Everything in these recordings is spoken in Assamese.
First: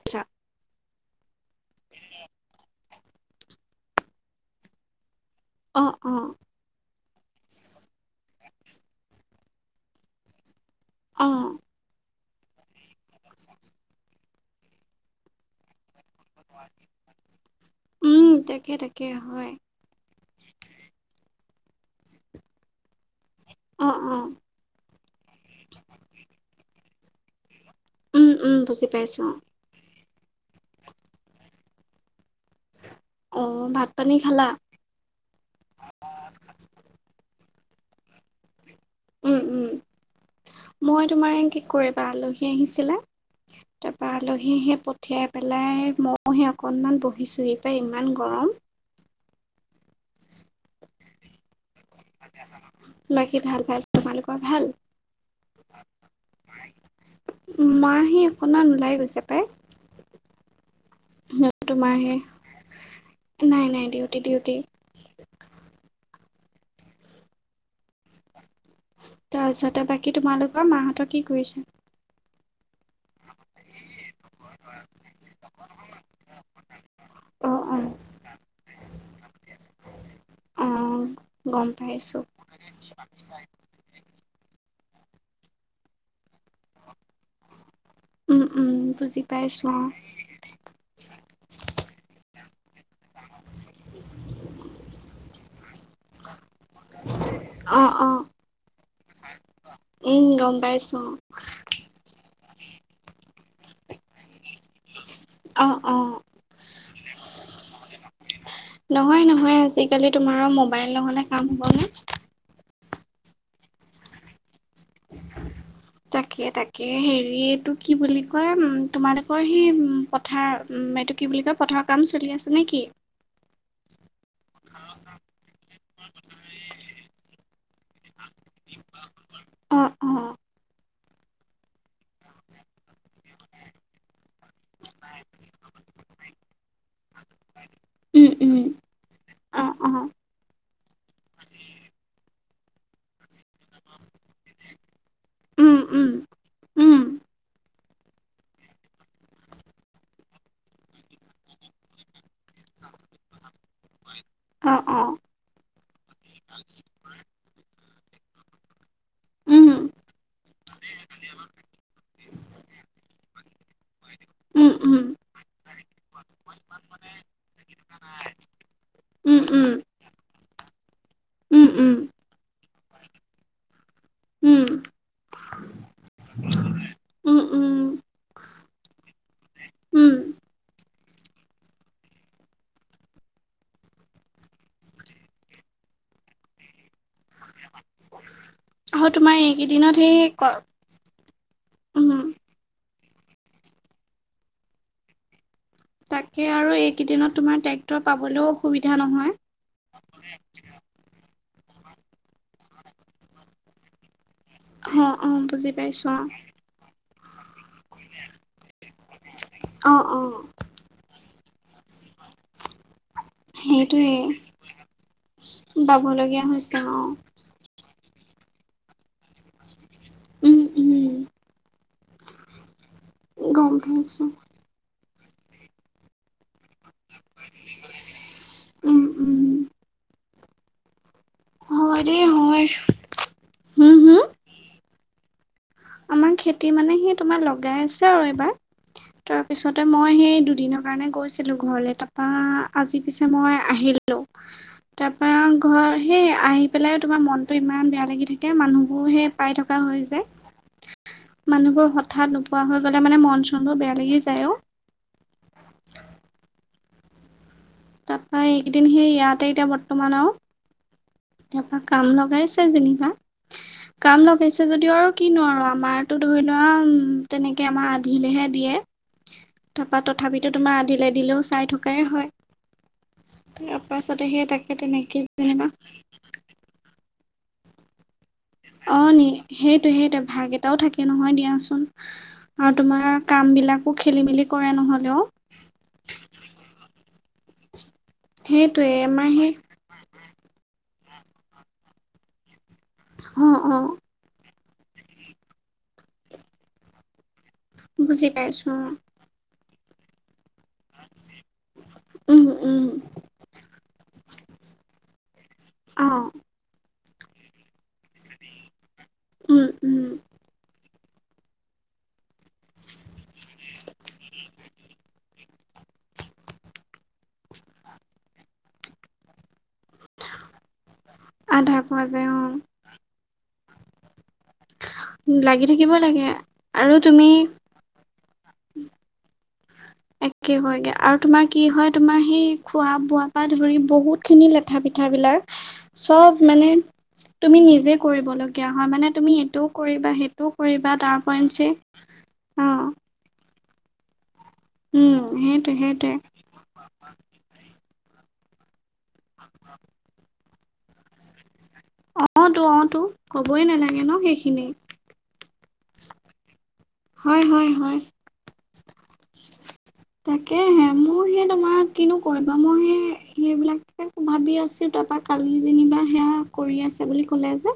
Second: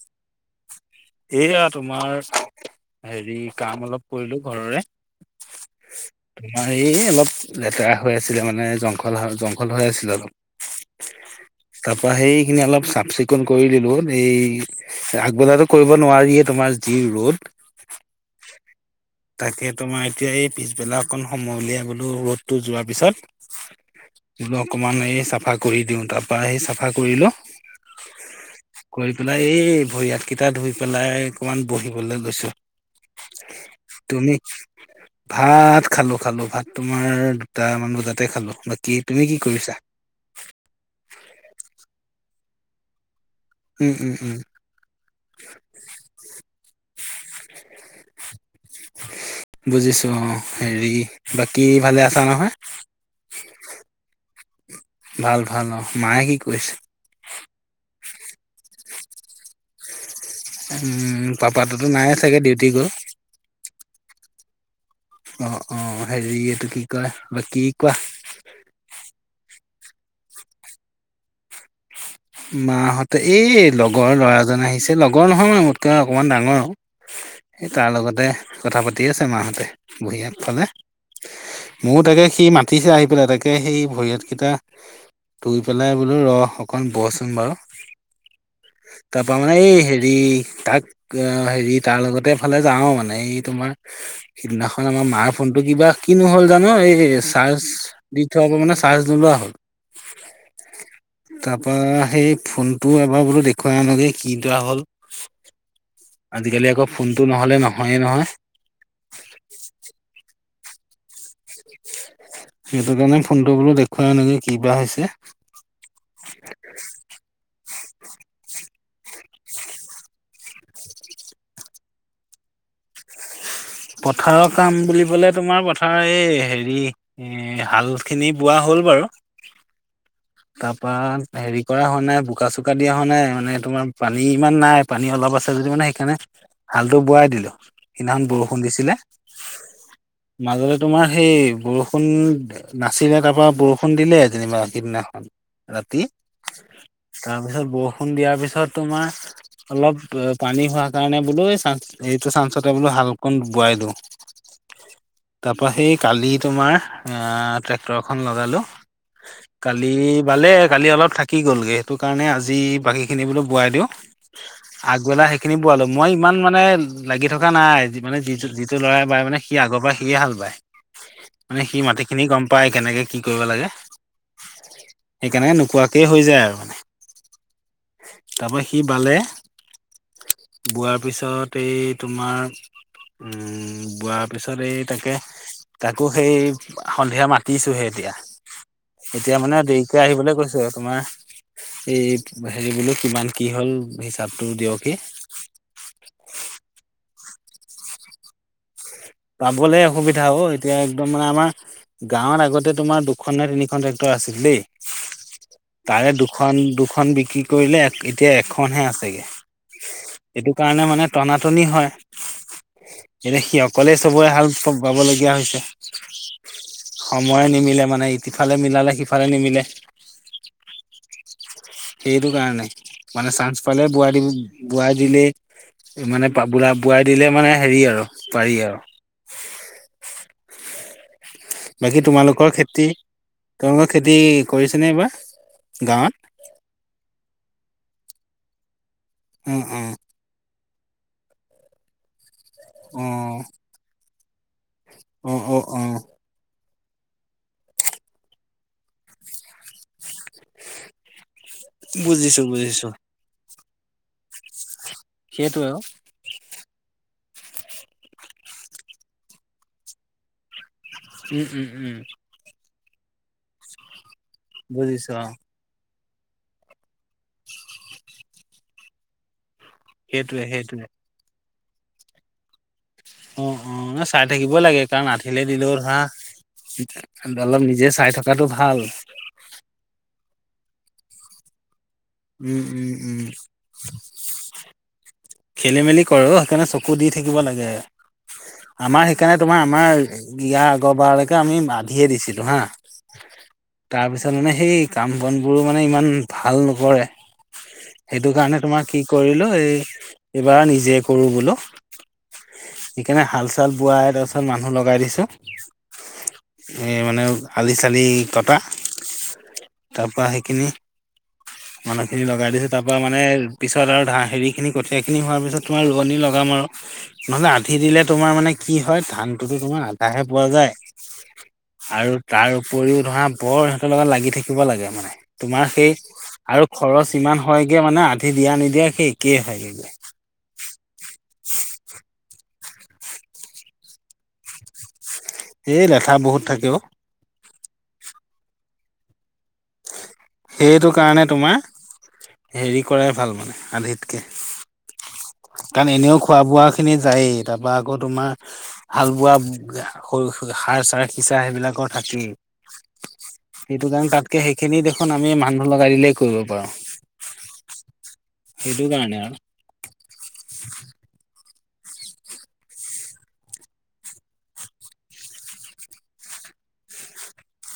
আচ্ছা। এয়া তোমাৰ হেৰি কাম অলপ কৰিলো ঘৰৰে। অ', অ', আমাৰ এই অলপ লেতেৰা হৈ আছিলে মানে, জংঘল-জংঘল হৈ আছিলে অলপ। অ', তাপা সেইখিনি অলপ চাফ চিকুণ কৰি দিলো, এই আগবেলাতো কৰিব নোৱাৰিয়ে তোমাৰ যি ৰ'দ। উম, তাকে-তাকে। তাকে, তোমাৰ এতিয়া এই পিছবেলা অকণ সময় উলিয়াই বোলো ৰ'দটো যোৱাৰ অ', অ', পিছত অকমান এই চাফা কৰি দিওঁ। তাৰ পৰা সেই চাফা কৰি লও। উম, উম, বুজি কৰি পাইছোঁ পেলাই, এই ভৰি হাত কেইটা ধুই পেলাই অকমান বহিবলৈ গৈছো। অ', অ', ভাত পানী তুমি? খালা? ভাত খালো-খালো ভাত তোমাৰ দুটা মান বজাতে খালো বাকী তুমি কি উম, উম, কৰিছা? মই, তোমাৰ কি কৰিবা আলহী আহিছিলে উম, উম, তাৰপৰা উম, আলহী আহি পঠিয়াই পেলাই ময়হে অকণমান বহিছোঁসি ইমান গৰম। বুজিছো অ' হেৰি বাকী ভালে আছা নহয়? বাকী ভাল ভাল, তোমালোকৰ ভাল? ভাল ভাল অ' মায়ে কি কৰিছে? মাহে অকনমান ওলাই গৈছে পাই। উম, পাপাটোতো তোমাৰ নাই সেই চাগে ডিউটি গ'ল? নাই নাই ডিউটি-ডিউটি। অ', অ' হেৰি এইটো কি কয় বাকি কি কয়? তাৰপিছতে বাকী তোমালোকৰ মাহঁতে কি কৰিছে? মাহঁতে, এই লগৰ ল'ৰাজন আহিছে লগৰ নহয় মানে, মোতকৈ অকমান ডাঙৰ আৰু। অ', স অ', তাৰ লগতে কথা পাতি আছে মাহঁতে বহি আগফালে। অ'। গম ময়ো পাইছো। তাকে সি মাতিছে আহি পেলাই, তাকে সেই ভৰিয়তকেইটা ধুই পেলাই বোলো ৰস অকন বচ শন বাৰু উম, উম, বুজি তাৰপা মানে পাইছোঁ এই অ'। হেৰি ধাক এ হেৰি তাৰ লগতেফালে যাওঁ মানে এই তোমাৰ। সিদিনাখন আমাৰ মাৰ ফোনতটো কিবা কিনো হ'ল জানো এই চাৰ্জ অ', অ', দি থোৱা পৰা মানে চাৰ্জ নোলোৱা হ'ল। উম, গম পাইছোঁ। তাৰপা সেই ফোনটো এবাৰ বোলো দেখুৱাই আনোগে কি বেয়া হল? অ', অ'। আজিকালি আকৌ ফোনটো নহ'লে নহয়ে নহয়। নহয় নহয়, আজিকালি তোমাৰ মোবাইল নহলে কাম হ'বনে? সেইটো কাৰণে ফোনটো বোলো দেখুৱাই আনোগে কিবা হৈছে? তাকে-তাকে হেৰি এইটো কি বুলি কয় উম, তোমালোকৰ সি উ পথাৰ এইটো কি বুলি কয় পথাৰৰ কাম চলি আছে নে কি? পথাৰৰ কাম বুলিবলে তোমাৰ পথাৰৰ এই হেৰি এ হাল খিনি বোৱা হ'ল বাৰু অ', অ', তাৰ পাত হেৰি কৰা হোৱা নাই বোকা চোকা দিয়া হোৱা নাই। মানে তোমাৰ পানী ইমান নাই পানী অলপ আছে যদি মানে সেইকাৰণে হালটো বোৱাই দিলো। সেইদিনাখন উম, বৰষু উম, দিলে অ', অ', মাজলে তোমাৰ সেই বৰষুণ নাচিলে তাৰ পৰা বৰষুণ দিলে যেনিবা সেইদিনা উম, ৰাতি উম, উম, তাৰপিছত বৰষুণ দিয়াৰ পিছত তোমাৰ অলপ পানী হোৱা কাৰণে বোলো এইটো চানসতে বোলো হালকণ বোৱাই দিওঁ। অ', অ'। তাৰপা সেই কালি তোমাৰ ট্ৰেক্টৰখন লগালোঁ, উম, কালি ভালে কালি অলপ থাকি গ'লগে, সেইটো কাৰণে আজি বাকী খিনি বোলো বোৱাই দিও। উম, উম, আগবেলা সেইখিনি বোৱালো। মই ইমান মানে লাগি থকা নাই। মানে যিটো যিটো ল'ৰাই বায় মানে উম, সি উম, আগৰ পৰাই সিয়ে হাল বায়। মানে উম, সি উম, মাটি খিনি গম পায় কেনেকে কি কৰিব লাগে। উম, সেইকাৰণকে নোকোৱাকেই হৈ যায় আৰু মানে। উম, উম, তাৰপৰা সি বালে উম, বোৱাৰ পিছত এই তোমাৰ উম, বোৱাৰ পিছত এই তাকে তাকো হেই সন্ধিয়া মাতিছোহে এতিয়া। আৰু তোমাৰ এতিয়া মানে এইকেইদিনত দেৰিকৈ সেই আহিবলৈ ক কৈছো আৰু তোমাৰ এই উম, হেৰি বোলো কিমান কি হ'ল হিচাপটো দিয়কে তাকে আৰু এইকেইদিনত তোমাৰ ট্ৰেক্টৰ পাবলৈও অসুবিধা নহয়? পাবলৈ অসুবিধা হ' এতিয়া একদম মানে আমাৰ গাঁৱত আগতে তোমাৰ দুখন নে তিনিখন ট্ৰেকটৰ আছিল দেই। অ অ বুজি পাইছো তাৰে দুখন দুখন বিক্ৰী কৰিলে এতিয়া এখনহে আছেগে। অ', অ'। এইটো কাৰণে মানে টনাটনি হয়। কলে সেইটোৱে চবৰে হাল বাবলীয়া হৈছে। পাবলগীয়া হৈছে অ খং ময়ে নিমিলে মানে ইফালে মিলালে সিফালে নিমিলে। উম উম সেইটো কাৰণে মানে চানজ গম পালে বোৱাৰ দি পাইছো বোৱাই দিলেই মানে বলা বোৱাই দিলে মানে হেৰি আৰু পাৰি আৰু। উম উম বাকী হয় দেই তোমালোকৰ হয় খেতি, তোমলালোকৰ হুম খেতি হুম কৰিছেনে এইবাৰ গাঁৱত? আমাৰ খেতি মানে সি তোমাৰ লগাই আছে আৰু এইবাৰ অ তাৰপিছতে মই সেই দুদিন কাৰণে গৈছিলো ঘৰলে তাৰপা আজি অ পিছে মই আহিলো। তাৰপা অ অ অ অ ঘৰ সে আহি পেলাইও তোমাৰ মনতটো ইমান বেয়া লাগি থাকে মানুহবোৰ সে পাই থকা হৈ যায়। মানুহবোৰ হঠাৎ বুজিছো নোপোৱা হৈ বুজিছো গ'লে মানে মন চনবোৰ বেয়া লাগি যায় অ'। সেইটোৱে আৰু। তাৰপা এইকেইদিন সেই ইয়াতে এতিয়া বৰ্তমান আৰু। উম উম তাৰপা উম কাম লগাইছে যেনিবা, কাম লগাইছে যদিও আৰু বুজিছো অ কিনো আৰু আমাৰ। টো ধৰি লোৱা উম, তেনেকে আমাৰ আধিলেহে দিয়ে। তাপা সেইটোৱে তথাপিতো তোমাৰ সেইটোৱে আধিলে দিলেও চাই থকাই হয় অ তাৰ অ চাই পাছতে সেই থাকিবই তাকে লাগে কাৰণ তেনেকে আধিলে যেনিবা দিলেও ধৰা অলপ নিজে চাই থাকো অ নি সেইটো সেইটো ভাগ এটাও থাকে নহয় দিয়াচোন উম আৰু উম তোমাৰ উম কাম বিলাকো খেলি মেলি কৰে নহলে অ খেলি মেলি কৰে অ সেইকাৰণে চকু দি থাকিব লাগে সেইটোৱে আমাৰ সেইকাৰণে সেই তোমাৰ আমাৰ ইয়াৰ আগৰবাৰলৈকে আমি আধিয়ে দিছিলোঁ হা অ অ তাৰছত মানে সেই কাম বন বোৰো মানে ইমান ভাল নকৰে সেইটো বুজি কাৰণে পাইছো তোমাৰ অ কি কৰিলো এই এইবাৰ নিজে কৰো বোলো উম উম সেইকাৰণে হাল চাল বোৱাই তাৰপিছত মানুহ লগাই দিছো অ এই মানে আলি চালি কটা উম উম তাৰ পৰা সেইখিনি মানুহ খিনি লগাই দিছো তাৰ পৰা মানে পিছত আৰু ধা হেৰি খিনি কৰি সেইখিনি হোৱাৰ পিছত তোমাৰ ৰোৱনি লগাম আৰু নহ'লে আধি দিলে তোমাৰ মানে কি হয় ধানটোতো তোমাৰ আধাহে পোৱা যায় আধা পোৱা আৰু যায় অ তাৰ উপৰিও ধৰা বৰ সিহঁতৰ লগত লাগি থাকিব লাগে মানে লাগি তোমাৰ থাকিব সেই লাগে আৰু খৰচ ইমান হয়গে মানে আধি দিয়া নিদিয়া সেই একেই হয়গে একে হয়গে আৰু তোমাৰ কি হয় তোমাৰ সেই খোৱা বোৱা পৰা ধৰি বহুতখিনি লেঠা পেঠাবিলাক এই লেঠা বহুত চব থাকে মানে অ তুমি নিজে কৰিবলগীয়া হয় মানে তুমি এইটোও কৰিবা সেই সেইটো কাৰণে তোমাৰ অ হেৰি কৰাই ভাল মানে আধিত উম সেইটোৱে কাৰণ সেইটোৱে এনেও খোৱা-বোৱা খিনি যায়, তাৰপা আকৌ তোমাৰ হাল বোৱা সাৰ-চাৰ সিচা সেইবিলাকৰ থাকেই, অ তো অ তো কবই সেইটো নালাগে কাৰণে ন তাতকে সেইখিনি দেখ আমি মানুহ লগাই দিলেই কৰিব পাৰোঁ। হয় হয় হয়। এইটো কাৰণে আৰু। তাকেহে মোৰ সেই তোমাৰ কিনো কৰিবা মই সেই সেইবিলাকে ভাবি আছো তাৰপা কালি যেনিবা সেয়া কৰি আছে বুলি ক'লে যে,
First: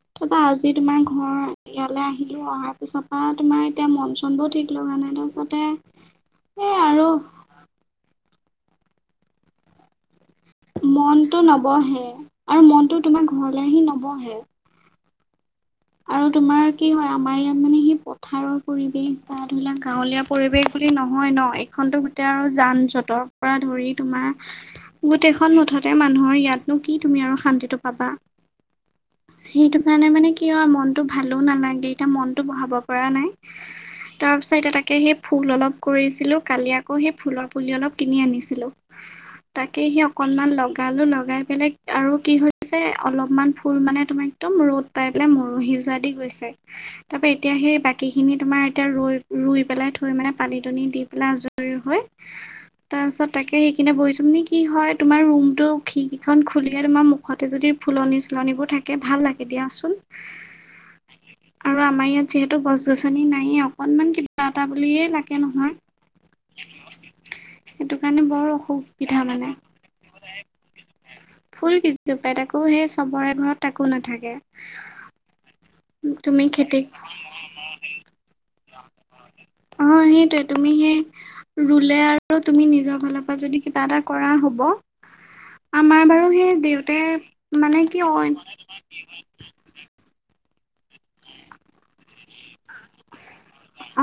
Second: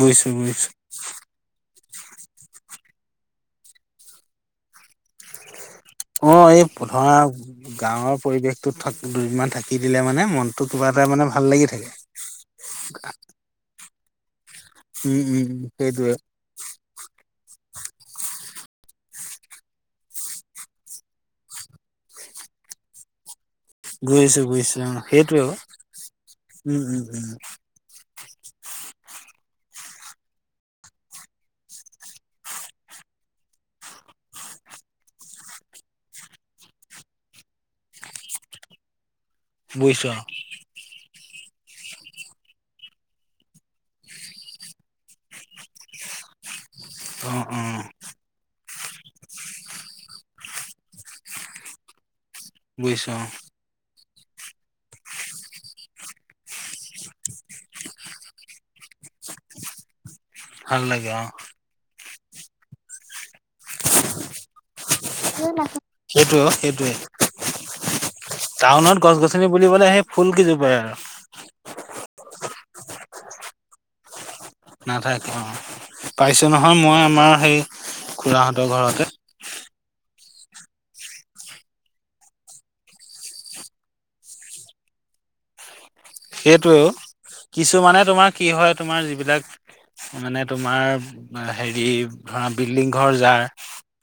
বুজিছো তাৰপা বুজিছো আজি তোমাৰ ঘৰ ইয়ালে আহিলোঁ অহাৰ পিছৰ পৰা তোমাৰ এতিয়া মন-চনটো ঠিক লগা নাই। তাৰপিছতে অ এই এ ধৰা আৰু গাঁৱৰ পৰিৱেশটো থা দুদিনমান থাকি দিলে মানে মন মনটো নবহে আৰু মনটো তোমাৰ ঘৰলে আহি নবহে। উম উম উম। সেইটোয়ে আৰু তোমাৰ কি হয় আমাৰ ইয়াত মানে সেই পথাৰৰ পৰিৱেশ বা ধৰি লওক গাঁৱলীয়া পৰিৱেশ বুলি নহয় ন এখনতো গোটেই আৰু যান জঁটৰ পৰা ধৰি বুজিছো তোমাৰ বুজিছো অ সেইটোয়ে অ গোটেইখন মুঠতে মানুহৰ ইয়াতনো উম কি উম তুমি উম আৰু শান্তিটো পাবা। সেইটো কাৰণে মানে কি কি হয় মনটো ভালো নালাগে, এতিয়া মনটো বহাব পৰা নাই। তাৰ পিছত এতিয়া তাকে সেই ফুল অলপ কৰিছিলো। কালি আকৌ সেই ফুলৰ পুলি অলপ কিনি আনিছিলো। তাকে সেই বুজিছো অ অকনমান লগ গালো লগাই পেলাই আৰু কি হৈছে অলপমান ফুল মানে তোমাৰ একদম ৰ'দ পাই পেলাই মৰহি যোৱা দি গৈছে। তাৰপা অ এতিয়া অ সেই বাকী খিনি তোমাৰ এতিয়া ৰুই পেলাই থৈ মানে পানী তনি দি পেলাই আজৰি হৈ বুজিছো অ তাৰপিছত তাকে [unintelligible] কি হয় তোমাৰ ৰুমটো খিৰিকীখন খুলিয়েই তোমাৰ মুখতে যদি ফুলনি-চুলনিবোৰ থাকে ভাল লাগে দিয়াচোন। ভাল লাগে অ। আৰু আমাৰ ইয়াত যিহেতু গছ-গছনি নায়েই, অকনমান কিবা এটা বুলিয়েই লাগে নহয়। অ সেইটোৱে। সেইটো কাৰণে বৰ টাউনত অসুবিধা গছ-গছনি মানে বুলিবলে সেই ফুল কইজোপাই আৰু। ফুল কেইজোপায়, তাকো সেই চবৰে এ ঘৰত তাকো নাথাকে। নাথাকে অ তুমি পাইছো নহয় খেতি মই আমাৰ সেই খুৰাাহঁতৰ ঘৰতে। অ সেইটোৱে তুমি সেই ৰুলে আৰু তুমি নিজৰ ফালৰ পৰা যদি কিবা এটা কৰা হ'ব। আমাৰ বাৰু সেই সেইটৱে ও দেউতাই মানে কিছুমানে অ তোমাৰ কি হয় তোমাৰ যিবিলাক মানে তোমাৰ হেৰি ধৰা বিল্ডিং ঘৰ যাৰ,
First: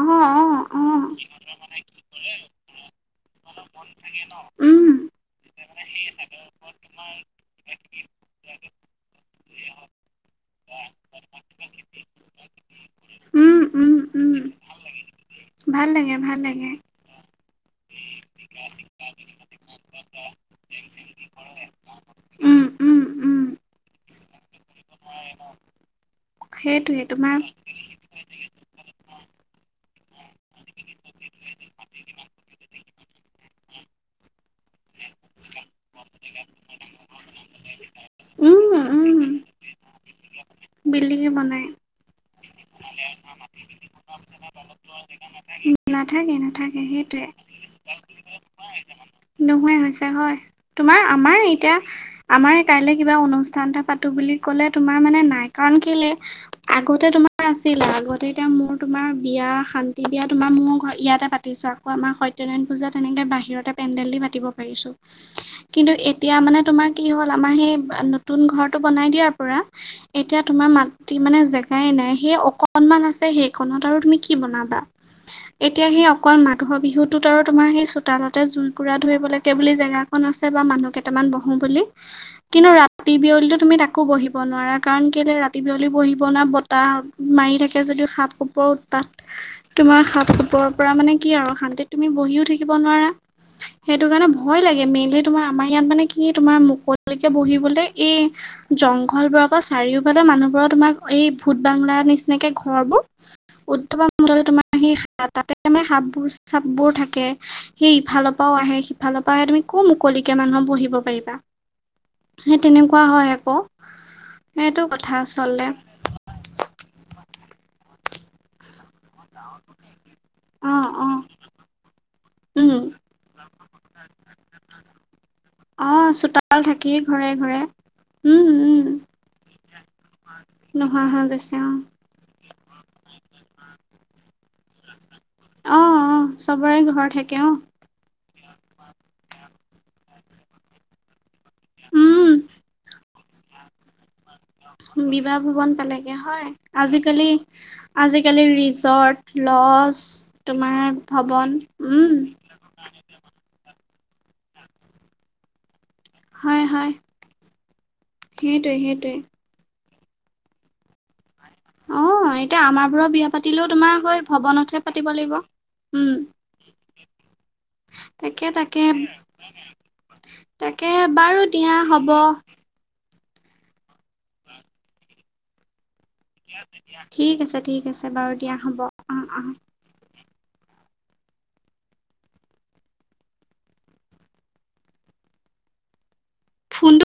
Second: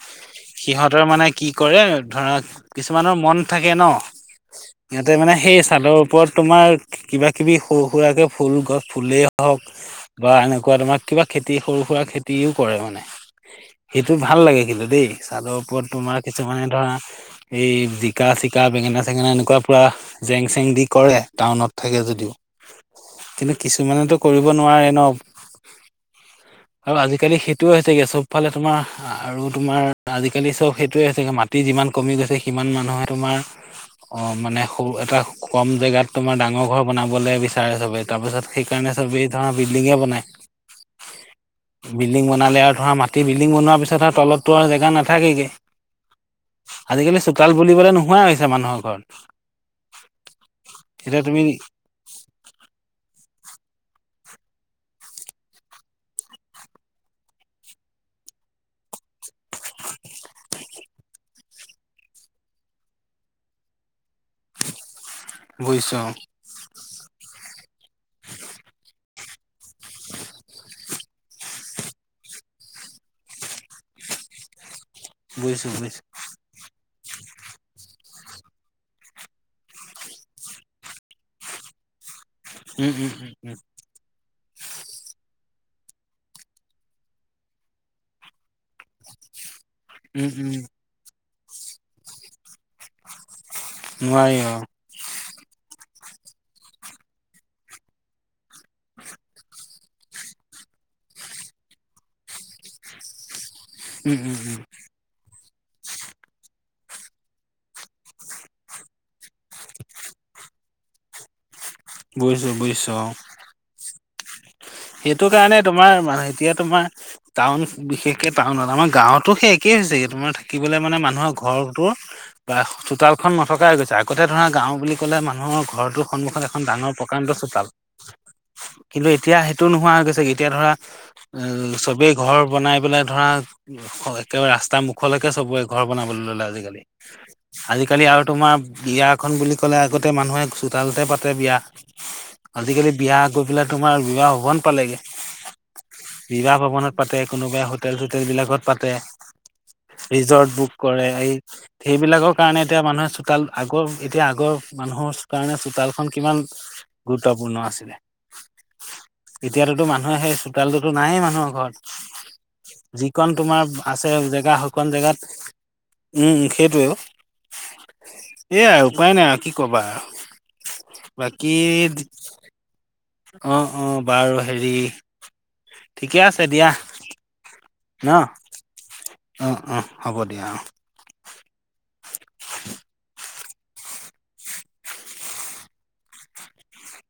অ অ অ সিহঁতৰ মানে কি কৰে ধৰা কিছুমানৰ মন থাকে ন। উম মানে সেই ছাদৰ ওপৰত তোমাৰ কিবা কিবি সৰু-সুৰাকে ফুল গছ ফুলেই হওক বা এনেকুৱা তোমাৰ কিবা খেতি সৰু-সুৰা খেতিও কৰে মানে। উম উম সেইটো উম ভাল লাগে কিন্তু দেই চাদৰ ওপৰত ভাল লাগে তোমাৰ ভাল কিছুমানে লাগে ধৰা এই জিকা-চিকা, বেঙেনা-চেঙেনা এনেকুৱা পূৰা জেং-চেং দি কৰে টাউনত। থাকে যদিও। উম উম উম কিন্তু কিছুমানেতো কৰিব নোৱাৰে ন। আৰু সেইটোৱে আজিকালি তোমাৰ সেইটো হৈছেগে চব ইফালে তোমাৰ আৰু তোমাৰ আজিকালি চব সেইটোৱে হৈছেগে মাটি যিমান কমি গৈছে সিমান মানুহে তোমাৰ অ মানে স এটা কম জেগাত তোমাৰ ডাঙৰ ঘৰ বনাবলৈ বিচাৰে চবেই তাৰপিছত উম সেইকাৰণে উম চবেই ধৰৰাৰ বিল্ডিঙে বনায়। বিল্ডিঙে বনায়। বিল্ডিং বনালে আৰু ধৰা মাটি বিল্ডিং বনোৱাৰ পিছত আৰু তলতো আৰু জেগা নাথাকেগে। নাথাকে নাথাকে আজিকালি সেইটোৱে। চোতাল বুলিবলে নোহোৱা হৈছে মানুহৰ ঘৰত নোহহোৱাই হৈছে হয়। তোমাৰ এতিয়া আমাৰ তুমি এতিয়া আমাৰ কাইলে কিবা অনুষ্ঠান এটা পাতো বুলি ক'লে তোমাৰ মানে নাই কাৰণ কিলৈ আগতে তোমাৰ আছিলা আগতে এতিয়া মোৰ তোমাৰ বিয়া শান্তি বিয়া তোমাৰ মোৰ অ, ইয়াতে পাতিছোঁ আকৌ আমাৰ সত্যনাৰায়ণ পূজা তেনেকৈ বাহিৰতে পেণ্ডেল দি পাতিব পাৰিছোঁ। কিন্তু বুজিছো অ এতিয়া মানে তোমাৰ কি হ'ল আমাৰ সেই নতুন ঘৰটো বনাই দিয়াৰ পৰা, এতিয়া তোমাৰ মাটি মানে জেগাই নাই সেই অকনমান আছে সেইখনত আৰু তুমি কি বনাবা। বুজিছো এতিয়া বুজিছো সেই অক অকল মাঘৰ বিহুতটোত আৰু তোমাৰ সেই চোতালতে জুইকুৰা ধৰিবলৈাগে বুলি জেগাখনন আছে বা মানুহকে কেইটামান বহো বুলি কিন্তু উম উম ৰাতি উম বিয়লি তুমি তাক আো বহিব নোৱাৰা কাৰণ কেলৈ ৰাতি বিয়লি বহিব ন বতাহ মাৰি থাকে যদিও সাপ কপোৰৰ উৎপাত। তোমাৰ উম সাপ উম উম কপৰৰ পৰা মানে কি আৰু শান্তিত তুমি বহিও থাকিব নোৱাৰা, সেইটো কাৰণে নোৱাৰি অ ভয় লাগে মেইনল তোমাৰ আমাৰ ইয়াত মানে কি তোমাৰ মুকলিলকে বহিবলৈ এই জংঘল বোৰ আকৌ চাৰিওফালে মানুহবোৰৰ তোমাৰ এই ভূত বাংলা নিচিনাকে ঘৰবোৰ, [inaudible] উম উম উম তোমাৰ সেই তাতে মানে সাপবোৰ চাপবোৰ থাকে। সেই ইফালৰ পৰাও আহে সিফালৰ পৰা আহে তুমি ক মুকলিকে মানুহৰ বহিব পাৰিবা। বুজিছো সেই বুজিছো তেনেকুৱা অ হয় আকৌ। কথা সেইটো কাৰণে আচলতে তোমাৰ এতিয়া তোমাৰ টাউন বিশেষকে টাউনত আমাৰ গাঁৱত তো সেই একেই হৈছে তোমাৰ অ থাকিবলৈ মানে অ মানুহৰ ঘৰটোৰ, বা উম চোতালখন নথকাই গৈছে আগতে ধৰা গাও বুলি ক'লে মানুহৰ অ ঘৰটোৰ সন্মুখত চোতাল এখন ডাঙৰ থাকেই প্ৰকাান্ত ঘৰে ঘৰে চোতাল। উম উম কিন্তু এতিয়া নোহোৱা হৈ গৈছে। এতিয়া ধৰা নোহোৱা হৈ অ, গৈছে চবেই ঘৰ বনাই পেলাই ধৰা একেবাৰে ৰাস্তা মুখ খলৈকে চবে অ ঘৰ অ বনাবলৈ ল'লে চবৰে আজিকালি ঘৰ থাকে অ আজিকালি আৰু তোমাৰ বিয়াখনন বুলি ক'লে আগতে মানুহে চোতালতে পাতে বিয়া। উম আজিকালি বিয়া গৈ পেলাই তোমাৰ বিবাহ ভবন পালেগে বিবাহ ভৱন পালেগে হয় বিবাহ ভৱনত পাতে আজিকালি কোনোবাই হোটেল চোটেল আজিকালি বিলাকত পাতে। ৰিজৰ্ট লজ ৰিজৰ্ট বুক তোমাৰ কৰে এই ভৱন উম সেইবিলাকৰ কাৰণে এতিয়া মানুহে চোতাল আগৰ এতিয়া আগৰ মানুহৰ কাৰণে চোতালখন কিমান হয় হয় গুৰুত্বপূৰ্ণ আছিলে, সেইটোৱে সেইটোৱে। এতিয়াতো মুহে সেই চোতালটোতো নাইেই মানুহৰ অ', এতিয়া ঘৰত। আমাৰবোৰৰ বিয়া যিকণ পাতিলেও তোমাৰ আছে হয় জেগা ভৱনতহে সেইকন পাতিব জেগাত, লাগিব। উম, সেইটোৱে, তাকে এইয়া তাকে উপায় নাই আৰু কি কবা আৰু। তাকে বাৰু বাকী দিয়া হ'ব। অ, অ, বাৰু হেৰি ঠিকে আছে দিয়া ঠিক আছে ঠিক আছে ন বাৰু দিয়া হ'ব। অ, অ, হ'ব দিয়া অ, [inaudible] ফোনটো